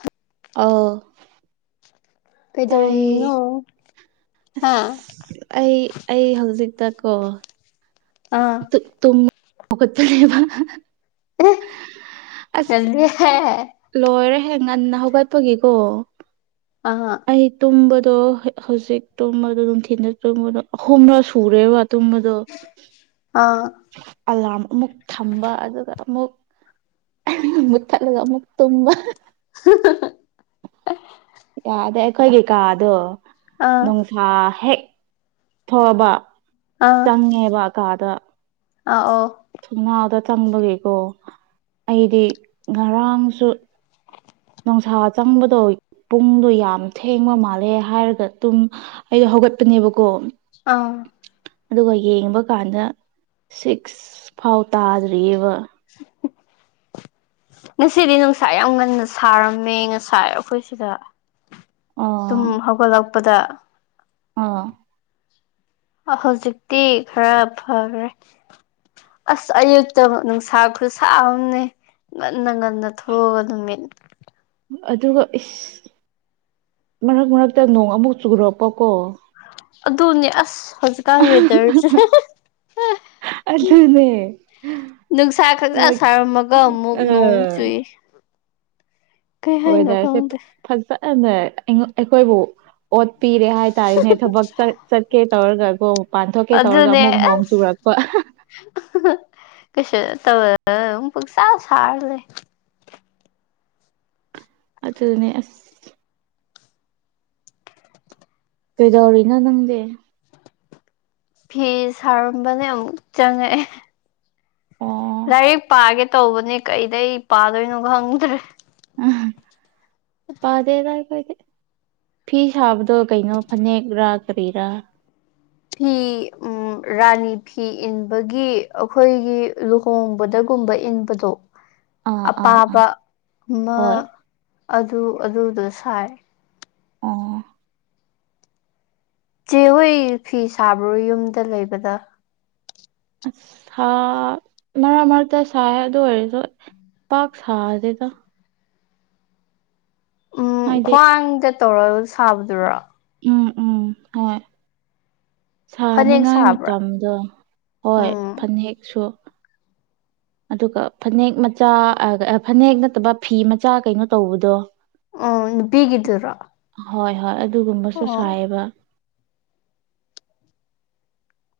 hut ꯑꯧ ꯇꯥꯏꯌꯦ ꯀꯩꯗꯧꯔꯝꯃꯤꯅꯣ ꯍꯥ ꯑꯁ ꯑꯩ ꯑꯩ ꯍꯧꯖꯤꯛꯇꯥ ꯀꯣ ꯑꯥ ꯇꯨ ꯇꯨꯝ ꯍꯧꯒꯠꯇꯥꯔꯤꯕ ꯑꯦ ꯇꯜꯂꯦꯍꯦ ꯂꯣꯏꯔꯦꯍꯦ ꯉꯟꯅ ꯍꯧꯒꯠꯄꯒꯤꯀꯣ ꯑꯍꯥ ꯑꯩ ꯇꯨꯝꯕꯗꯣ ꯍꯧꯖꯤꯛ ꯇꯨꯝꯕꯗꯣ ꯅꯨꯡꯊꯤꯟꯗꯥ ꯇꯨꯝꯕꯗꯣ ꯑꯍꯨꯝꯂꯛ ꯁꯨꯔꯦꯕ ꯇꯨꯝꯕ ꯗꯣ ꯑꯥ ꯑꯂꯥꯔꯝ ꯑꯃꯨꯛ ꯊꯝꯕ ꯑꯗꯨꯒꯥ ꯑꯃꯨꯛ ꯃꯨꯠꯊꯠꯂꯒꯥ ꯑꯃꯨꯛ ꯇꯨꯝꯕ [unintelligible] ꯌꯥꯗꯦ ꯑꯩꯈꯣꯏꯒꯤꯀꯥꯗꯣ ꯑꯥ ꯑꯥ ꯅꯨꯡꯁꯥ ꯍꯦꯛ ꯊꯣꯛꯑꯕ ꯆꯪꯉꯦꯕ ꯀꯥꯗ ꯑꯥ ꯑꯣ ꯊꯣꯡꯅꯥꯎꯗ ꯆꯪꯕꯒꯤꯀꯣ ꯑꯩꯗꯤ ꯉꯔꯥꯡꯁꯨ ꯅꯨꯡꯁꯥ ꯆꯪꯕꯗꯣ ꯄꯨꯡꯗꯣ ꯌꯥꯝ ꯊꯦꯡꯕ ꯃꯥꯜꯂꯦ ꯍꯥꯏꯔꯒ ꯇꯨꯝ ꯑꯩ ꯍꯧꯒꯠꯄꯅꯦꯕꯀꯣ ꯑ ꯑꯗꯨꯒ ꯌꯦꯡꯕ ꯀꯥꯟꯗ ꯁꯤꯛꯁ ꯐꯥꯎ ꯇꯥꯗ꯭ꯔꯤꯑꯦꯕ [inaudible] ꯉꯁꯤꯗꯤ ꯅꯨꯡꯁꯥ ꯌꯥꯝ ꯉꯟꯅ ꯁꯥꯔꯝꯃꯦ ꯉꯁꯥꯏ ꯑꯩꯈꯣꯏ ꯁꯤꯗ ꯇꯨꯝ ꯑꯥ ꯍꯧꯒꯠꯂꯛꯄꯗ ꯑꯥ ꯑ ꯍꯧꯖꯤꯛꯇꯤ ꯈꯔ ꯐꯈꯔꯦ ꯑꯁ ꯑꯌꯨꯛꯇꯣ ꯅꯨꯡꯁꯥ ꯈꯨꯠꯁꯥ ꯑꯃꯅꯦ ꯉꯟꯅ ꯉꯟꯅ ꯊꯣꯛꯑꯒ ꯅꯨꯃꯤꯠ ꯑꯗꯨꯒ ꯏꯁ ꯃꯔꯛ ꯃꯔꯛꯇ ꯅꯣꯡ ꯑꯃꯨꯛ ꯆꯨꯔꯛꯄꯀꯣ ꯑꯗꯨꯅꯦ ꯑꯁ ꯍꯧꯖꯤꯛꯀꯥꯟ ꯋꯦꯗꯔꯁꯦ ꯑꯗꯨꯅꯦ ꯅꯨꯡꯁꯥ ꯈꯪꯁꯥ ꯃꯣꯏ ꯁꯥꯔꯝꯃꯒ ꯑꯃꯨꯛ ꯅꯣꯡ ꯑꯃꯨꯛ ꯑꯥ ꯆꯨꯏ ꯀꯩ ꯍꯥꯏꯅꯣ ꯋꯦꯗꯔꯁꯦ ꯈꯪꯗꯦ ꯐꯖꯅ ꯑꯩꯉꯣꯟ ꯑꯩꯈꯣꯏꯕꯨ ꯑꯣꯠꯄꯤꯔꯦ ꯍꯥꯏꯇꯥꯔꯦꯅꯦ ꯊꯕꯛ ꯆꯠꯀꯦ ꯇꯧꯔꯒꯀꯣ ꯄꯥꯟꯊꯣꯛꯀꯦ ꯇꯧꯔꯒ ꯑꯗꯨꯅꯦ ꯑꯃꯨꯛ ꯅꯣꯡ ꯑꯁ ꯆꯨꯔꯛꯄ ꯀꯩꯁꯨ ꯇꯧꯔꯒꯅ ꯑꯗꯨꯝ ꯄꯨꯛꯁꯥ ꯁꯥꯔ ꯂꯩ ꯑꯗꯨꯅꯦ ꯑꯁ ꯀꯩꯗꯧꯔꯤꯅꯣ ꯅꯪꯗꯤ ꯐꯤ ꯁꯥꯔꯝꯕꯅꯦ ꯑꯃꯨꯛ ꯆꯪꯉꯛꯑꯦ ꯑꯣ ꯂꯥꯏꯔꯤꯛ ꯄꯥꯒꯦ ꯇꯧꯕꯅꯦ ꯀꯩꯗꯩ ꯄꯥꯗꯣꯏꯅꯣ ꯈꯪꯗ꯭ꯔꯦ ꯄꯥꯗꯦꯗ ꯑꯩꯈꯣꯢꯗꯤ ꯐꯤ ꯁꯥꯕꯗꯣ ꯀꯩꯅꯣ ꯐꯅꯦꯛꯔꯥ ꯀꯔꯤꯔꯥ ꯐꯤ ꯎꯝ ꯔꯥꯅꯤ ꯐꯤ ꯏꯟꯕꯒꯤ ꯑꯩꯈꯣꯏꯒꯤ ꯂꯨ ꯍꯣꯡꯕꯗꯒꯨꯝꯕ ꯏꯟꯕꯗꯣ ꯑꯥ ꯑꯥ ꯑꯥ ꯑꯄꯥꯕ ꯑꯃ ꯍꯣꯏ ꯑꯗꯨ ꯑꯗꯨꯗꯣ ꯁꯥꯏ ꯑꯣ ꯆꯦꯍꯣꯏ ꯐꯤ ꯁꯥꯕ꯭ꯔꯣ ꯌꯨꯝꯗ ꯂꯩꯕꯗ ꯑꯁ ꯁꯥ ꯃꯔꯛ ꯃꯔꯛꯇ ꯁꯥꯏ ꯑꯗꯨ ꯑꯣꯏꯔꯁꯨ ꯄꯥꯛ ꯁꯥꯗꯦꯗ ꯎꯝ ꯍꯥꯏꯗꯤ ꯈ꯭ꯋꯥꯡꯗ ꯇꯧꯔꯒ ꯁꯥꯕꯗꯨꯔꯣ ꯎꯝ ꯎꯝ ꯍꯣꯏ ꯐꯅꯦꯛ ꯁꯥꯅꯤꯉꯥꯏ ꯁꯥꯕ꯭ꯔꯥ ꯃꯇꯝꯗꯣ ꯍꯣꯏ ꯎꯝ ꯐꯅꯦꯛꯁꯨ ꯑꯗꯨꯒ ꯐꯅꯦꯛ ꯃꯆꯥ ꯐꯅꯦꯛ ꯅꯠꯇꯕ ꯐꯤ ꯃꯆꯥ ꯀꯩꯅꯣ ꯇꯧꯕꯗꯣ ꯑꯣ ꯅꯨꯄꯤꯒꯤꯗꯨꯔꯣ ꯍꯣꯏ ꯍꯣꯏ ꯑꯗꯨꯒꯨꯝꯕꯁꯨ ꯑꯣ ꯁꯥꯏꯑꯕ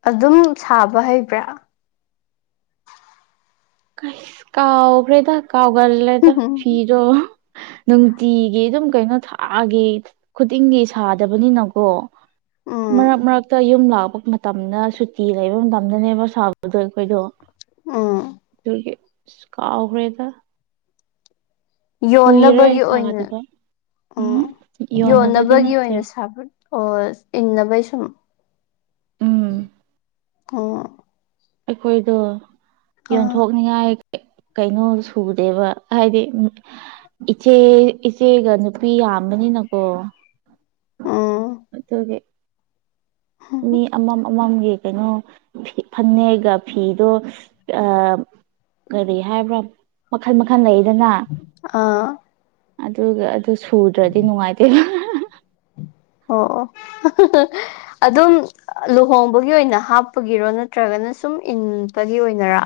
ꯑꯗꯨꯝ ꯁꯥꯕ ꯍꯩꯕ꯭ꯔꯥ ꯑꯁ ꯀꯥꯎ ꯒ꯭ꯔꯦꯗ ꯀꯥꯎꯒꯜꯂꯦꯗ ꯎꯝ ꯐꯤꯗꯣ ꯅꯨꯡꯇꯤꯒꯤ ꯑꯗꯨꯝ ꯀꯩꯅꯣ ꯊꯥꯒꯤ ꯈꯨꯗꯤꯡꯒꯤ ꯁꯥꯗꯕꯅꯤꯅꯀꯣ ꯃꯔꯛ ꯎꯝ ꯃꯔꯛꯇ ꯌꯨꯝ ꯂꯥꯛꯄ ꯃꯇꯝꯗ ꯁꯨꯇꯤ ꯂꯩꯕ ꯃꯇꯝꯗꯅꯦꯕ ꯁꯥꯕꯗꯣ ꯑꯩꯈꯣꯏꯗꯣ ꯑꯨꯝ ꯑꯗꯨꯒꯤ ꯏꯁ ꯀꯥꯎꯈ꯭ꯔꯦꯗ ꯀꯨꯏꯔꯦ ꯌꯣꯟꯅꯕꯒꯤ ꯑꯣꯏꯅ ꯁꯥꯗꯕ ꯎꯝ ꯑꯨꯝ ꯌꯣꯟꯅꯕꯗꯤ ꯌꯣꯟꯅꯕꯒꯤ ꯅꯠꯇꯦ ꯑꯣꯏꯅ ꯁꯥꯕꯔ ꯑꯣ ꯏꯪꯅꯕꯩ ꯁꯨꯝ ꯎꯝ ꯑꯝ ꯑꯩꯈꯣꯏꯗꯣ ꯑꯥ ꯌꯣꯟꯊꯣꯛꯅꯤꯉꯥꯏ ꯀꯩꯅꯣ ꯁꯨꯗꯦꯕ ꯍꯥꯏꯗꯤ ꯏꯆꯦ ꯏꯆꯦꯒ ꯅꯨꯄꯤ ꯌꯥꯝꯕꯅꯤꯅꯀꯣ ꯑꯥ ꯑꯗꯨꯒꯤ ꯃꯤ ꯑꯃꯝ ꯑꯃꯝꯒꯤ ꯀꯩꯅꯣ ꯐꯅꯦꯛꯒ ꯐꯤꯗꯣ ꯑꯥ ꯀꯔꯤ ꯍꯥꯏꯕ꯭ꯔꯣ ꯃꯈꯜ ꯃꯈꯜ ꯂꯩꯗꯅ ꯑꯥ ꯑꯗꯨꯒ ꯑꯗꯨ ꯁꯨꯗ꯭ꯔꯗꯤ ꯅꯨꯡꯉꯥꯏꯇꯦꯕ ꯑꯣ ꯑꯣ ꯑꯗꯨꯝ ꯂꯨꯍꯣꯡꯕꯒꯤ ꯑꯣꯏꯅ ꯍꯥꯞꯄꯒꯤꯔꯣ ꯅꯠꯇ꯭ꯔꯒꯅ ꯁꯨꯝ ꯏꯟꯄꯒꯤ ꯑꯣꯏꯅꯔꯥ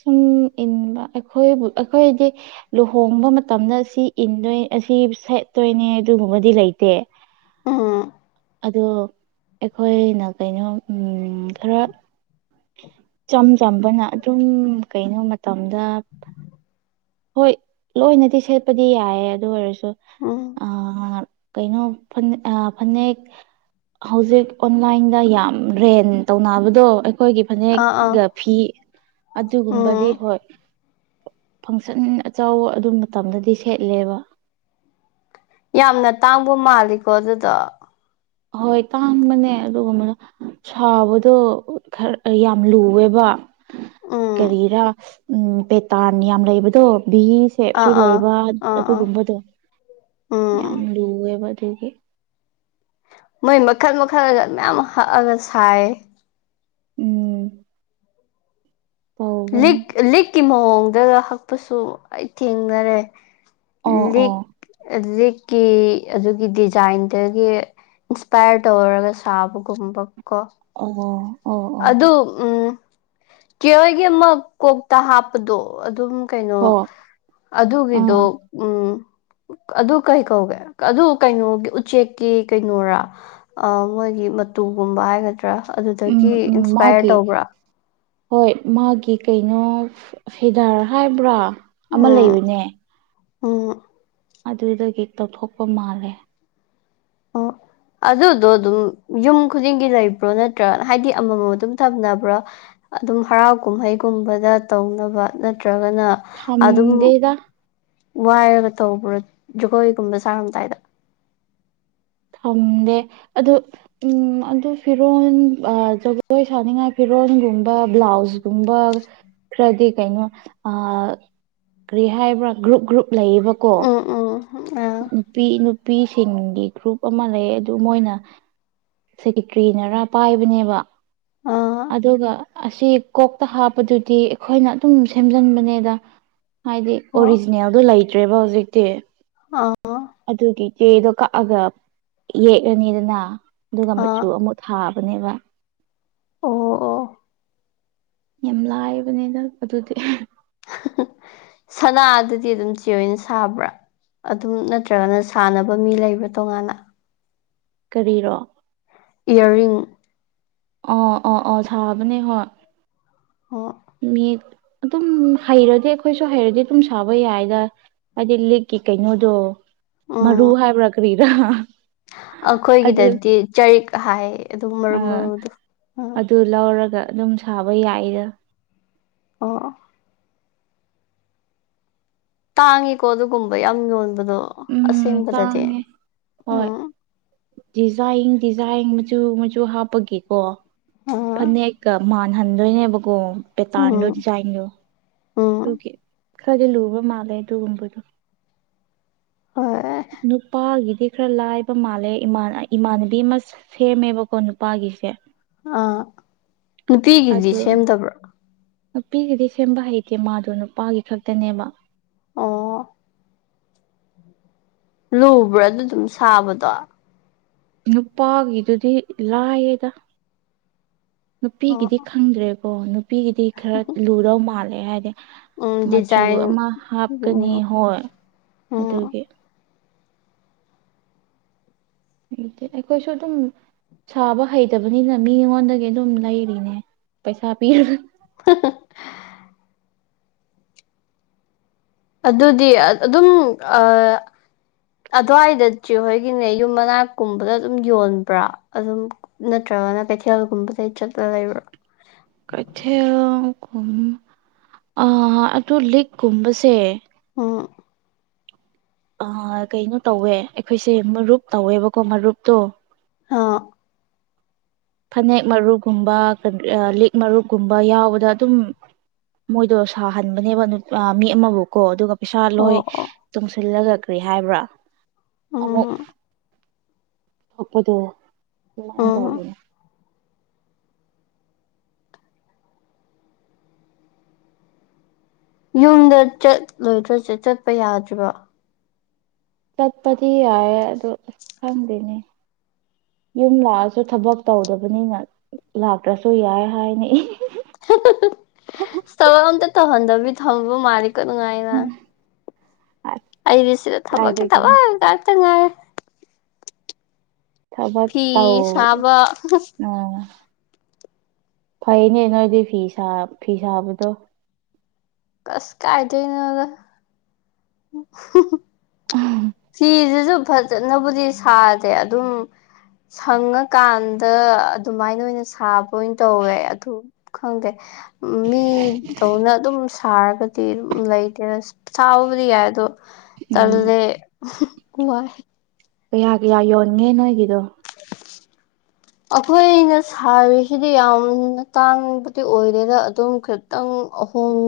ꯁꯨꯝ ꯏꯟꯕ ꯑꯩꯈꯣꯏꯕꯨ ꯑꯩꯈꯣꯏꯗꯤ ꯂꯨꯍꯣꯡꯕ ꯃꯇꯝꯗ ꯑꯁꯤ ꯏꯟꯗꯣꯏ ꯑꯁꯤ ꯁꯦꯠꯇꯣꯏꯅꯦ ꯑꯗꯨꯒꯨꯝꯕꯗꯤ ꯂꯩꯇꯦ ꯑꯥ ꯑꯗꯣ ꯑꯩꯈꯣꯏꯅ ꯀꯩꯅꯣ ꯈꯔ ꯏꯆꯝ ꯆꯝꯕꯅ ꯑꯗꯨꯝ ꯀꯩꯅꯣ ꯃꯇꯝꯗ ꯍꯣꯏ ꯂꯣꯏꯅꯗꯤ ꯁꯦꯠꯄꯗꯤ ꯌꯥꯏꯑꯦ ꯑꯗꯨ ꯑꯣꯏꯔꯁꯨ ꯎꯝ ꯑꯥ ꯀꯩꯅꯣ ꯐꯅꯦ ꯑꯥ ꯐꯅꯦꯛ ꯍꯧꯖꯤꯛ ꯑꯣꯟꯂꯥꯏꯟꯗ ꯌꯥꯝ ꯔꯦꯟ ꯇꯧꯅꯕꯗꯣ ꯑꯩꯈꯣꯏꯒꯤ ꯑꯥ ꯑꯥ ꯐꯅꯦꯛꯒ ꯐꯤ ꯎꯝ ꯑꯗꯨꯒꯨꯝꯕꯗꯤ ꯍꯣꯏ ꯐꯪꯁꯟ ꯑꯆꯥꯎꯕ ꯑꯗꯨ ꯃꯇꯝꯗꯗꯤ ꯁꯦꯠꯂꯦꯕ ꯌꯥꯝꯅ ꯇꯥꯡꯕ ꯃꯥꯜꯂꯤꯀꯣ ꯑꯗꯨꯗꯣ ꯍꯣꯏ ꯇꯥꯡꯕꯅꯦ ꯑꯗꯨꯒꯨꯝꯕ ꯁꯥꯕꯗꯣ ꯈꯔ ꯌꯥꯝ ꯂꯨꯑꯦꯕ ꯎꯝ ꯀꯔꯤꯔꯥ ꯎꯝ ꯄꯦꯇꯥꯟ ꯌꯥꯝ ꯂꯩꯕꯗꯣ ꯕꯤꯍꯤ ꯁꯦꯞꯁꯨ ꯑꯥ ꯑꯥ ꯂꯩꯕ ꯑꯥ ꯑꯥ ꯑꯗꯨꯒꯨꯝꯕꯗꯣ ꯌꯥꯝ ꯎꯝ ꯂꯨꯑꯦꯕ ꯑꯗꯨꯒꯤ ꯅꯣꯏ ꯃꯈꯜ ꯃꯈꯜꯒ ꯃꯌꯥꯝ ꯍꯛꯑꯒ ꯁꯥꯏ ꯎꯝ ꯇꯧꯕꯅꯦ ꯂꯤꯛ ꯂꯤꯛꯀꯤ ꯃꯑꯣꯡꯗ ꯍꯛꯄꯁꯨ ꯑꯩ ꯊꯦꯡꯅꯔꯦ ꯑꯣ ꯂꯤꯛ ꯑꯣ ꯂꯤꯛꯀꯤ ꯑꯗꯨꯒꯤ ꯗꯤꯖꯥꯏꯟꯗꯒꯤ ꯏꯟꯁꯄꯥꯏꯔ ꯇꯧꯔꯒ ꯁꯥꯕꯒꯨꯝꯕ ꯀꯣ ꯑꯣ ꯑꯣ ꯑꯣ ꯑꯗꯨ ꯎꯝ ꯆꯦꯍꯣꯏꯒꯤ ꯑꯃ ꯀꯣꯛꯇ ꯍꯥꯞꯄꯗꯣ ꯑꯗꯨꯝ ꯀꯩꯅꯣ ꯍꯣ ꯑꯗꯨꯒꯤꯗꯣ ꯑꯥ ꯎꯝ ꯑꯗꯨ ꯀꯩ ꯀꯧꯒꯦ ꯑꯗꯨ ꯀꯩꯅꯣꯒꯤ ꯎꯆꯦꯛꯀꯤ ꯀꯩꯅꯣꯔ ꯑꯥ ꯃꯣꯏꯒꯤ ꯃꯇꯨꯒꯨꯝꯕ ꯍꯥꯏꯒꯗ꯭ꯔꯥ ꯎꯝ ꯑꯗꯨꯗꯒꯤ ꯎꯝ ꯏꯟꯁꯄꯥꯌꯔ ꯃꯥꯒꯤ ꯇꯧꯕ꯭ꯔꯥ ꯍꯣꯏ ꯃꯥꯒꯤ ꯀꯩꯅꯣ ꯐꯤꯗꯥꯔ ꯍꯥꯏꯕ꯭ꯔꯥ ꯑꯃ ꯎꯝ ꯂꯩꯕꯅꯦ ꯎꯝ ꯑꯗꯨꯗꯒꯤ ꯇꯧꯊꯣꯛꯄ ꯃꯥꯜꯂꯦ ꯑꯣ ꯑꯗꯨꯗꯣ ꯑꯗꯨꯝ ꯌꯨꯝ ꯈꯨꯗꯤꯡꯒꯤ ꯂꯩꯕ꯭ꯔꯣ ꯅꯠꯇ꯭ꯔ ꯍꯥꯏꯗꯤ ꯑꯃꯃꯝ ꯑꯗꯨꯝ ꯊꯝꯅꯕ꯭ꯔꯣ ꯑꯗꯨꯝ ꯍꯔꯥꯎ ꯀꯨꯝꯍꯩꯒꯨꯝꯕꯗ ꯇꯧꯅꯕ ꯅꯠꯇ꯭ꯔꯒꯅ ꯑꯗꯨꯝ ꯊꯝꯗꯦꯗ ꯋꯥꯏꯔꯒ ꯇꯧꯕ꯭ꯔꯥ ꯖꯒꯣꯏꯒꯨꯝꯕ ꯁꯥꯔꯝꯗꯥꯏꯗ ꯐꯪꯗꯦ ꯑꯗꯨ ꯎꯝ ꯑꯗꯨ ꯐꯤꯔꯣꯜ ꯖꯒꯣꯏ ꯁꯥꯅꯤꯡꯉꯥꯏ ꯐꯤꯔꯣꯜꯒꯨꯝꯕ ꯕ꯭ꯂꯥꯎꯁꯒꯨꯝꯕ ꯈꯥꯔꯗꯤ ꯀꯩꯅꯣ ꯑꯥ ꯀꯔꯤ ꯍꯥꯏꯕ꯭ꯔꯥ ꯒ꯭ꯔꯨꯞ ꯒ꯭ꯔꯨꯞ ꯂꯩꯌꯦꯕꯀꯣ ꯎꯝ ꯎꯝ ꯑꯥ ꯅꯨꯄꯤ ꯅꯨꯄꯤꯁꯤꯡꯒꯤ ꯒ꯭ꯔꯨꯞ ꯑꯃ ꯂꯩ ꯑꯗꯨ ꯃꯣꯏꯅ ꯁꯦꯀꯦꯇ꯭ꯔꯤꯅꯔꯥ ꯄꯥꯏꯕꯅꯦꯕ ꯑꯥ ꯑꯗꯨꯒ ꯑꯁꯤ ꯀꯣꯛꯇ ꯍꯥꯞꯄꯗꯨꯗꯤ ꯑꯩꯈꯣꯏꯅ ꯑꯗꯨꯝ ꯁꯦꯝꯖꯤꯟꯕꯅꯦꯗ ꯍꯥꯏꯗꯤ ꯑꯣ ꯑꯣꯔꯤꯖꯤꯅꯦꯜꯗꯣ ꯂꯩꯇ꯭ꯔꯦꯕ ꯍꯧꯖꯤꯛꯇꯤ ꯑꯥ ꯑꯗꯨꯒꯤ ꯆꯦꯗꯣ ꯀꯛꯑꯒ ꯌꯦꯛꯂꯅꯤꯗꯅ ꯑꯗꯨꯒ ꯑꯥ ꯃꯆꯨ ꯑꯃꯨꯛ ꯊꯥꯕꯅꯦꯕ ꯑꯣ ꯑꯣ ꯌꯥꯝ ꯂꯥꯏꯕꯅꯤꯗ ꯑꯗꯨꯗꯤ ꯁꯅꯥ ꯗꯨꯗꯤ ꯑꯗꯨꯝ ꯆꯦ ꯍꯣꯏꯅ ꯁꯥꯕ꯭ꯔꯥ ꯑꯗꯨꯝ ꯅꯠꯇ꯭ꯔꯒꯅ ꯁꯥꯟꯅꯕ ꯃꯤ ꯂꯩꯕ꯭ꯔꯥ ꯇꯣꯉꯥꯟꯅ ꯀꯔꯤꯔꯣ ꯏꯌꯥꯔꯤꯡ ꯑꯣ ꯑꯣ ꯑꯣ ꯁꯥꯕꯅꯦ ꯍꯣꯏ ꯑꯣ ꯃꯤ ꯑꯗꯨꯝ ꯍꯩꯔꯗꯤ ꯑꯩꯈꯣꯏꯁꯨ ꯍꯩꯔꯗꯤ ꯑꯗꯨꯝ ꯁꯥꯕ ꯌꯥꯏꯗ ꯍꯥꯏꯗꯤ ꯂꯤꯛꯀꯤ ꯀꯩꯅꯣꯗꯣ ꯎꯝ ꯃꯔꯨ ꯍꯥꯏꯕ꯭ꯔꯥ ꯀꯔꯤꯔ ꯑꯩꯈꯣꯏꯒꯤꯗꯗꯤ ꯆꯔꯤꯛ ꯍꯥꯏ ꯑꯗꯨꯝ ꯃꯔꯨ ꯃꯔꯨꯗꯣ ꯑ ꯗꯨ ꯂꯧꯔꯒ ꯑꯗꯨꯝ ꯁꯥꯕ ꯌꯥꯏꯗ ꯑꯣ ꯑꯣ ꯇꯥꯡꯉꯤꯀꯣ ꯑꯗꯨꯒꯨꯝꯕ ꯌꯥꯝ ꯌꯣꯟꯕꯗꯣ ꯎꯝ ꯑꯁꯦꯡꯕꯗꯗꯤ ꯇꯥꯡꯉꯦ ꯍꯣꯏ ꯎꯝ ꯗꯤꯖꯥꯏꯟ ꯗꯤꯖꯥꯏꯟ ꯃꯆꯨ ꯃꯆꯨ ꯍꯥꯞꯄꯒꯤꯀꯣ ꯎꯝ ꯐꯅꯦꯛꯀ ꯃꯥꯟ ꯍꯟꯗꯣꯏꯅꯦꯕꯀꯣ ꯄꯦꯇꯥꯟꯗꯣ ꯎꯝ ꯗꯤꯖꯥꯏꯟꯗꯣ ꯎꯝ ꯈꯥꯔꯗꯤ ꯂꯨꯕ ꯃꯥꯜꯂꯦ ꯑꯗꯨꯒꯨꯝꯕꯗꯣ ꯍꯣꯏ ꯅꯨꯄꯥꯒꯤꯗꯤ ꯈꯥꯔ ꯂꯥꯏꯕ ꯃꯥꯜꯂꯦ ꯏꯃꯥꯟ ꯏꯃꯥꯟꯅꯕꯤ ꯑꯃ ꯁꯦꯝꯃꯦꯕꯀꯣ ꯅꯨꯄꯥꯒꯤꯁꯦ ꯑꯥ ꯅꯨꯄꯤꯒꯤꯗꯤ ꯑꯗꯣ ꯁꯦꯝꯗꯕ꯭ꯔꯣ ꯅꯨꯄꯤꯒꯤꯗꯤ ꯁꯦꯝꯕ ꯍꯩꯇꯦ ꯃꯥꯗꯣ ꯅꯨꯄꯥꯒꯤ ꯈꯛꯇꯅꯦꯕ ꯑꯣ ꯂꯨꯕ꯭ꯔꯥ ꯑꯗꯨ ꯑꯗꯨꯝ ꯁꯥꯕꯗꯣ ꯅꯨꯄꯥꯒꯤꯗꯨꯗꯤ ꯂꯥꯏꯌꯦꯗ ꯑꯣ ꯅꯨꯄꯤꯒꯤꯗꯤ ꯈꯪ ꯈꯪꯗ꯭ꯔꯦꯀꯣ ꯅꯨꯄꯤꯒꯤꯗꯤ ꯈꯥꯔ ꯂꯨꯗꯧ ꯃꯥꯜꯂꯦ ꯍꯥꯏꯗꯤ ꯎꯝ ꯃꯆꯨ ꯗꯤꯖꯥꯏꯟ ꯑꯃ ꯍꯥꯞꯀꯅꯤ ꯎꯝ ꯍꯣꯏ ꯎꯝ ꯑꯗꯨꯒꯤ ꯂꯨꯗꯦ ꯑꯩꯈꯣꯏꯁꯨ ꯑꯗꯨꯝ ꯁꯥꯕ ꯍꯩꯇꯕꯅꯤꯅ ꯃꯤꯉꯣꯟꯗꯒꯤ ꯑꯗꯨꯝ ꯂꯩꯔꯤꯅꯦ ꯄꯩꯁꯥ ꯄꯤꯔꯒ ꯍꯥ ꯍꯥ ꯑꯗꯨꯗꯤ ꯑꯗꯨꯝ ꯑꯥ ꯑꯗꯨꯋꯥꯏꯗ ꯆꯦ ꯍꯣꯏꯒꯤꯅꯦ ꯌꯨꯝ ꯃꯅꯥꯛꯀꯨꯝꯕꯗ ꯑꯗꯨꯝ ꯌꯣꯟꯕ꯭ꯔꯥ ꯑꯗꯨꯝ ꯅꯠꯇ꯭ꯔꯒꯅ ꯀꯩꯊꯦꯜꯒꯨꯝꯕꯗꯩ ꯆꯠꯂꯒ ꯂꯩꯕ꯭ꯔꯥ ꯀꯩꯊꯦꯜꯒꯨꯝ ꯑꯥ ꯑꯗꯨ ꯂꯤꯛꯀꯨꯝꯕꯁꯦ ꯎꯝ ꯑꯥ ꯀꯩꯅꯣ ꯇꯧꯋꯦ ꯑꯩꯈꯣꯏꯁꯦ ꯃꯔꯨꯞ ꯇꯧꯋꯦꯕꯀꯣ ꯃꯔꯨꯞꯇꯣ ꯍꯥ ꯐꯅꯦꯛ ꯃꯔꯨꯞꯒꯨꯝꯕ ꯀ ꯂꯤꯛ ꯃꯔꯨꯞꯒꯨꯝꯕ ꯌꯥꯎꯕꯗ ꯗꯨꯝ ꯃꯣꯏꯗꯣ ꯁꯥꯍꯟꯕꯅꯦꯕ ꯅꯨ ꯃꯤ ꯑꯃꯕꯨꯀꯣ ꯑꯗꯨꯒ ꯄꯩꯁꯥ ꯂꯣꯏ ꯑꯣ ꯑꯣ ꯇꯨꯡꯁꯤꯜꯂꯒ ꯀ꯭ꯔꯤ ꯍꯥꯏꯕ꯭ꯔꯥ ꯑꯃꯨꯛ ꯎꯝ ꯊꯣꯛꯄꯗꯣ ꯀꯃꯥꯏꯟ ꯇꯧ ꯎꯝ [unintelligible] ꯌꯨꯝꯗ ꯆꯠꯂꯣꯏꯗ꯭ꯔꯣ ꯆꯦ ꯆꯠꯄ ꯌꯥꯗ꯭ꯔꯤꯕ ꯆꯠꯄꯗꯤ ꯌꯥꯏꯌꯦ ꯑꯗꯣ ꯑꯁ ꯈꯪꯗꯦꯅꯦ ꯌꯨꯝ ꯂꯥꯛꯑꯁꯨ ꯊꯕꯛ ꯇꯧꯗꯕꯅꯤꯅ ꯂꯥꯛꯇ꯭ꯔꯁꯨ ꯌꯥꯏ ꯍꯥꯏꯅꯤ ꯏꯁ ꯊꯕꯛ ꯑꯝꯇ ꯇꯧꯍꯟꯗꯕꯤ ꯊꯝꯕ ꯃꯥꯂꯤꯀꯣ ꯅꯨꯡꯉꯥꯏꯅ ꯑꯁ ꯑꯩꯗꯤ ꯁꯤꯗ ꯊꯕꯛꯀꯤ ꯀꯥꯏꯗꯒꯤꯅꯣ ꯊꯕꯛ ꯉꯥꯛꯇ ꯉꯥꯏ ꯊꯕꯛ ꯐꯤ ꯇꯧ ꯁꯥꯕ ꯑꯣ ꯐꯩꯅꯦ ꯅꯣꯏꯗꯤ ꯐꯤ ꯁꯥ ꯐꯤ ꯁꯥꯕꯗꯣ ꯑꯁ ꯀꯥꯏꯗꯩꯅꯣꯗ [unintelligible] [unintelligible] ꯐꯤꯁꯤꯁꯨ ꯐꯖꯅꯕꯨꯗꯤ ꯁꯥꯗꯦ ꯑꯗꯨꯝ ꯁꯪꯉꯀꯥꯟꯗ ꯑꯗꯨꯃꯥꯏꯅ ꯑꯣꯏꯅ ꯁꯥꯕ ꯂꯣꯏꯟ ꯇꯧꯋꯦ ꯑꯗꯨ ꯈꯪꯗꯦ ꯃꯤꯗꯧꯅ ꯑꯗꯨꯝ ꯁꯥꯔꯒ ꯇ‌ꯦ ꯎꯝ ꯂꯩꯇꯦ ꯁꯥꯥꯕꯕꯨꯗꯤ ꯌꯥꯏ ꯑꯗꯣ ꯎꯝ ꯇꯜꯂꯦ ꯋꯥꯏ ꯀꯌꯥ ꯀꯌꯥ ꯌꯣꯟꯒꯦ ꯅꯣꯏꯒꯤꯗꯣ ꯑꯩꯈꯣꯏꯅ ꯁꯥꯕꯁꯤꯗꯤ ꯌꯥꯝꯅ ꯇꯥꯡꯕꯗꯤ ꯑꯣꯏꯗꯦꯗ ꯑꯗꯨꯝ ꯈꯤ ꯇꯪ ꯑꯍꯣꯡ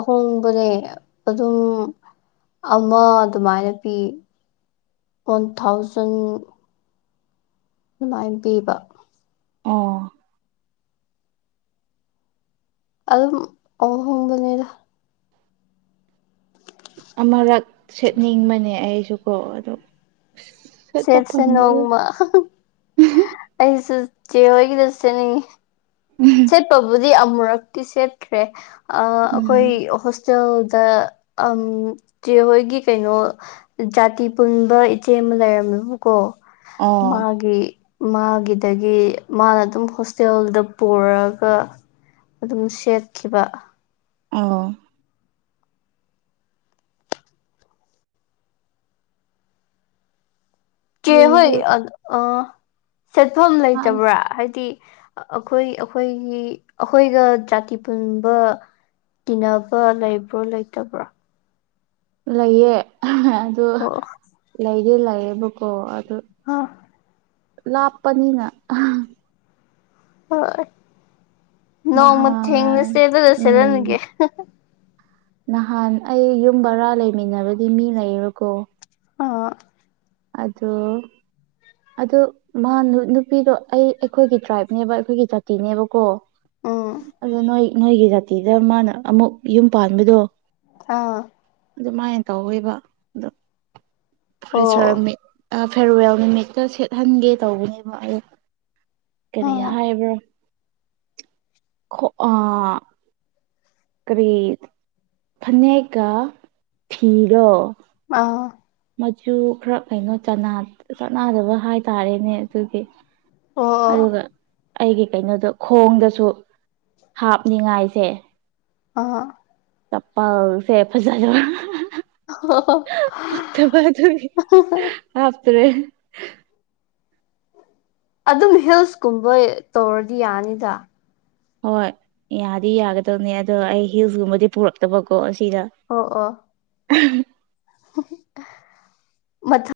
ꯑꯍꯣꯡꯕꯅꯦ ꯑꯗꯨꯝ ꯑꯃ ꯑꯗꯨꯃꯥꯏꯅ ꯄꯤ ꯋꯥꯟ ꯊꯥꯎꯖꯟ ꯑꯗꯨꯃꯥꯏꯟ ꯄꯤꯕ ꯑꯣ ꯑꯗꯨꯝ ꯑꯣꯍꯣꯡꯕꯅꯦꯗ ꯑꯃꯔꯛ ꯁꯦꯠꯅꯤꯡꯕꯅꯦ ꯑꯩꯁꯨꯀꯣ ꯑꯗꯨ ꯁꯦꯠꯁꯦ ꯅꯣꯡꯃ ꯑꯩꯁꯨ ꯆꯦꯍꯣꯏꯒꯤꯗ‌ꯣ ꯁꯦꯠꯅꯤꯡꯉꯤ ꯁꯦꯠꯄꯕꯨꯗꯤ ꯑꯃꯨꯔꯛꯇꯤ ꯁꯦꯠꯈ꯭ꯔꯦ ꯑ ꯑꯈꯣꯏ ꯎꯝ ꯍꯣꯁ [unintelligible] ꯇꯦꯜꯗ ꯑꯝ ꯆꯦꯍꯣꯏꯒꯤ ꯀꯩꯅꯣ ꯖꯥꯇꯤ ꯄꯨꯟꯕ ꯏꯆꯦ ꯑꯃ ꯂꯩꯔꯝꯃꯦꯕꯀꯣ ꯑꯣ ꯃꯥꯒꯤ ꯃꯥꯒꯤꯗꯒꯤ ꯃꯥꯅ ꯑꯗꯨꯝ ꯍꯣꯁꯇꯦꯜꯗ ꯄꯨꯔꯒ ꯑꯗꯨꯝ ꯁꯦꯠꯈꯤꯕ ꯑꯣ ꯆꯦ ꯍꯣꯏ ꯑꯩꯁꯨ ꯑ ꯑ ꯁꯦꯠꯐꯝ ꯂꯩꯇꯕ꯭ꯔꯥ ꯍꯥꯏꯗꯤ ꯑ ꯑꯈꯣꯏ ꯑꯈꯣꯏꯒꯤ ꯑꯈꯣꯏꯒ ꯖꯥꯇꯤ ꯄꯨꯟꯕ ꯇꯤꯟꯅꯕ ꯂꯩꯕ꯭ꯔꯣ ꯂꯩꯇꯕ꯭ꯔꯣ ꯂꯩꯌꯦ ꯑꯗꯨ ꯑꯣ ꯂꯩꯗꯤ ꯂꯩꯌꯦꯕꯀꯣ ꯑꯗꯨ ꯍꯥꯥ ꯂꯥꯞꯄꯅꯤꯅ ꯍꯣꯏ ꯅꯣꯡꯃ ꯅꯍꯥꯟ ꯊꯦꯡꯅꯁꯦ ꯑꯗꯨꯒ ꯁꯦꯠꯍꯟꯒꯦ ꯎꯝ ꯅꯍꯥꯟ ꯑꯩ ꯌꯨꯝ ꯕꯔꯥ ꯂꯩꯃꯤꯟꯅꯕꯒꯤ ꯃꯤ ꯂꯩꯌ‌ꯦꯕꯀꯣ ꯑꯥ ꯑꯗꯨ ꯑꯗꯨ ꯃꯥ ꯅꯨ ꯅꯨꯄꯤꯗꯣ ꯑꯩ ꯑꯩꯈꯣꯏꯒꯤ ꯇ꯭ꯔꯥꯏꯕꯅꯦꯕ ꯑꯩꯈꯣꯏꯒꯤ ꯖꯥꯇꯤꯅꯦꯕꯀꯣ ꯎꯝ ꯑꯗꯣ ꯅꯣꯏ ꯅꯣꯏꯒꯤ ꯖꯥꯇꯤꯗ ꯃꯥꯅ ꯑꯃꯨꯛ ꯌꯨꯝ ꯄꯥꯟꯕꯗꯣ ꯑꯥ ꯑꯗꯨꯃꯥꯏꯅ ꯇꯧꯋꯦꯕ ꯑꯣ ꯐ꯭ꯔꯦꯁꯔꯃꯤꯠ ꯐꯦꯔꯋꯦꯜ ꯅꯨꯃꯤꯠꯇ ꯁꯦꯠꯍꯟꯒꯦ ꯇꯧꯕꯅꯦꯕ ꯑꯩ ꯀꯔꯤ ꯑꯥ ꯍꯥꯏꯕ꯭ꯔꯣ ꯈꯣ ꯑꯥ ꯀꯔꯤ ꯐꯅꯦꯛꯀꯥ ꯐꯤꯔꯣ ꯑꯥ ꯃꯆꯨ ꯈꯔ ꯀꯩꯅꯣ ꯆꯥꯟꯅ ꯆꯥꯟꯅꯗꯕ ꯍꯥꯏꯇꯥꯔꯦꯅꯦ ꯑꯗꯨꯒꯤ ꯑꯣ ꯑꯗꯨꯒ ꯑꯩꯒꯤ ꯀꯩꯅꯣꯗꯣ ꯈꯣꯡꯗꯁꯨ ꯍꯥꯞꯅꯤꯡꯉꯥꯏꯁꯦ ꯑꯥ ꯆꯞꯄꯜ ꯁꯦ ꯐꯖꯗꯕ ꯑꯥ ꯐꯠꯇꯕ ꯑꯗꯨꯒꯤ ꯍꯥꯞꯇ꯭ꯔꯦ ꯑꯗꯨꯝ ꯍꯤꯜꯁꯀꯨꯝꯕ ꯇꯧꯔꯗꯤ ꯌꯥꯅꯤꯗ ꯍꯣꯏ ꯌꯥꯗꯤ ꯌꯥꯒꯗꯕꯅꯦ ꯑꯗꯣ ꯑꯩ ꯍꯤꯜꯁꯀꯨꯝꯕꯗꯤ ꯄꯨꯔꯛꯇꯕꯀꯣ ꯑꯁꯤꯗ ꯑꯣ ꯑꯣ [unintelligible] ꯃꯊꯪ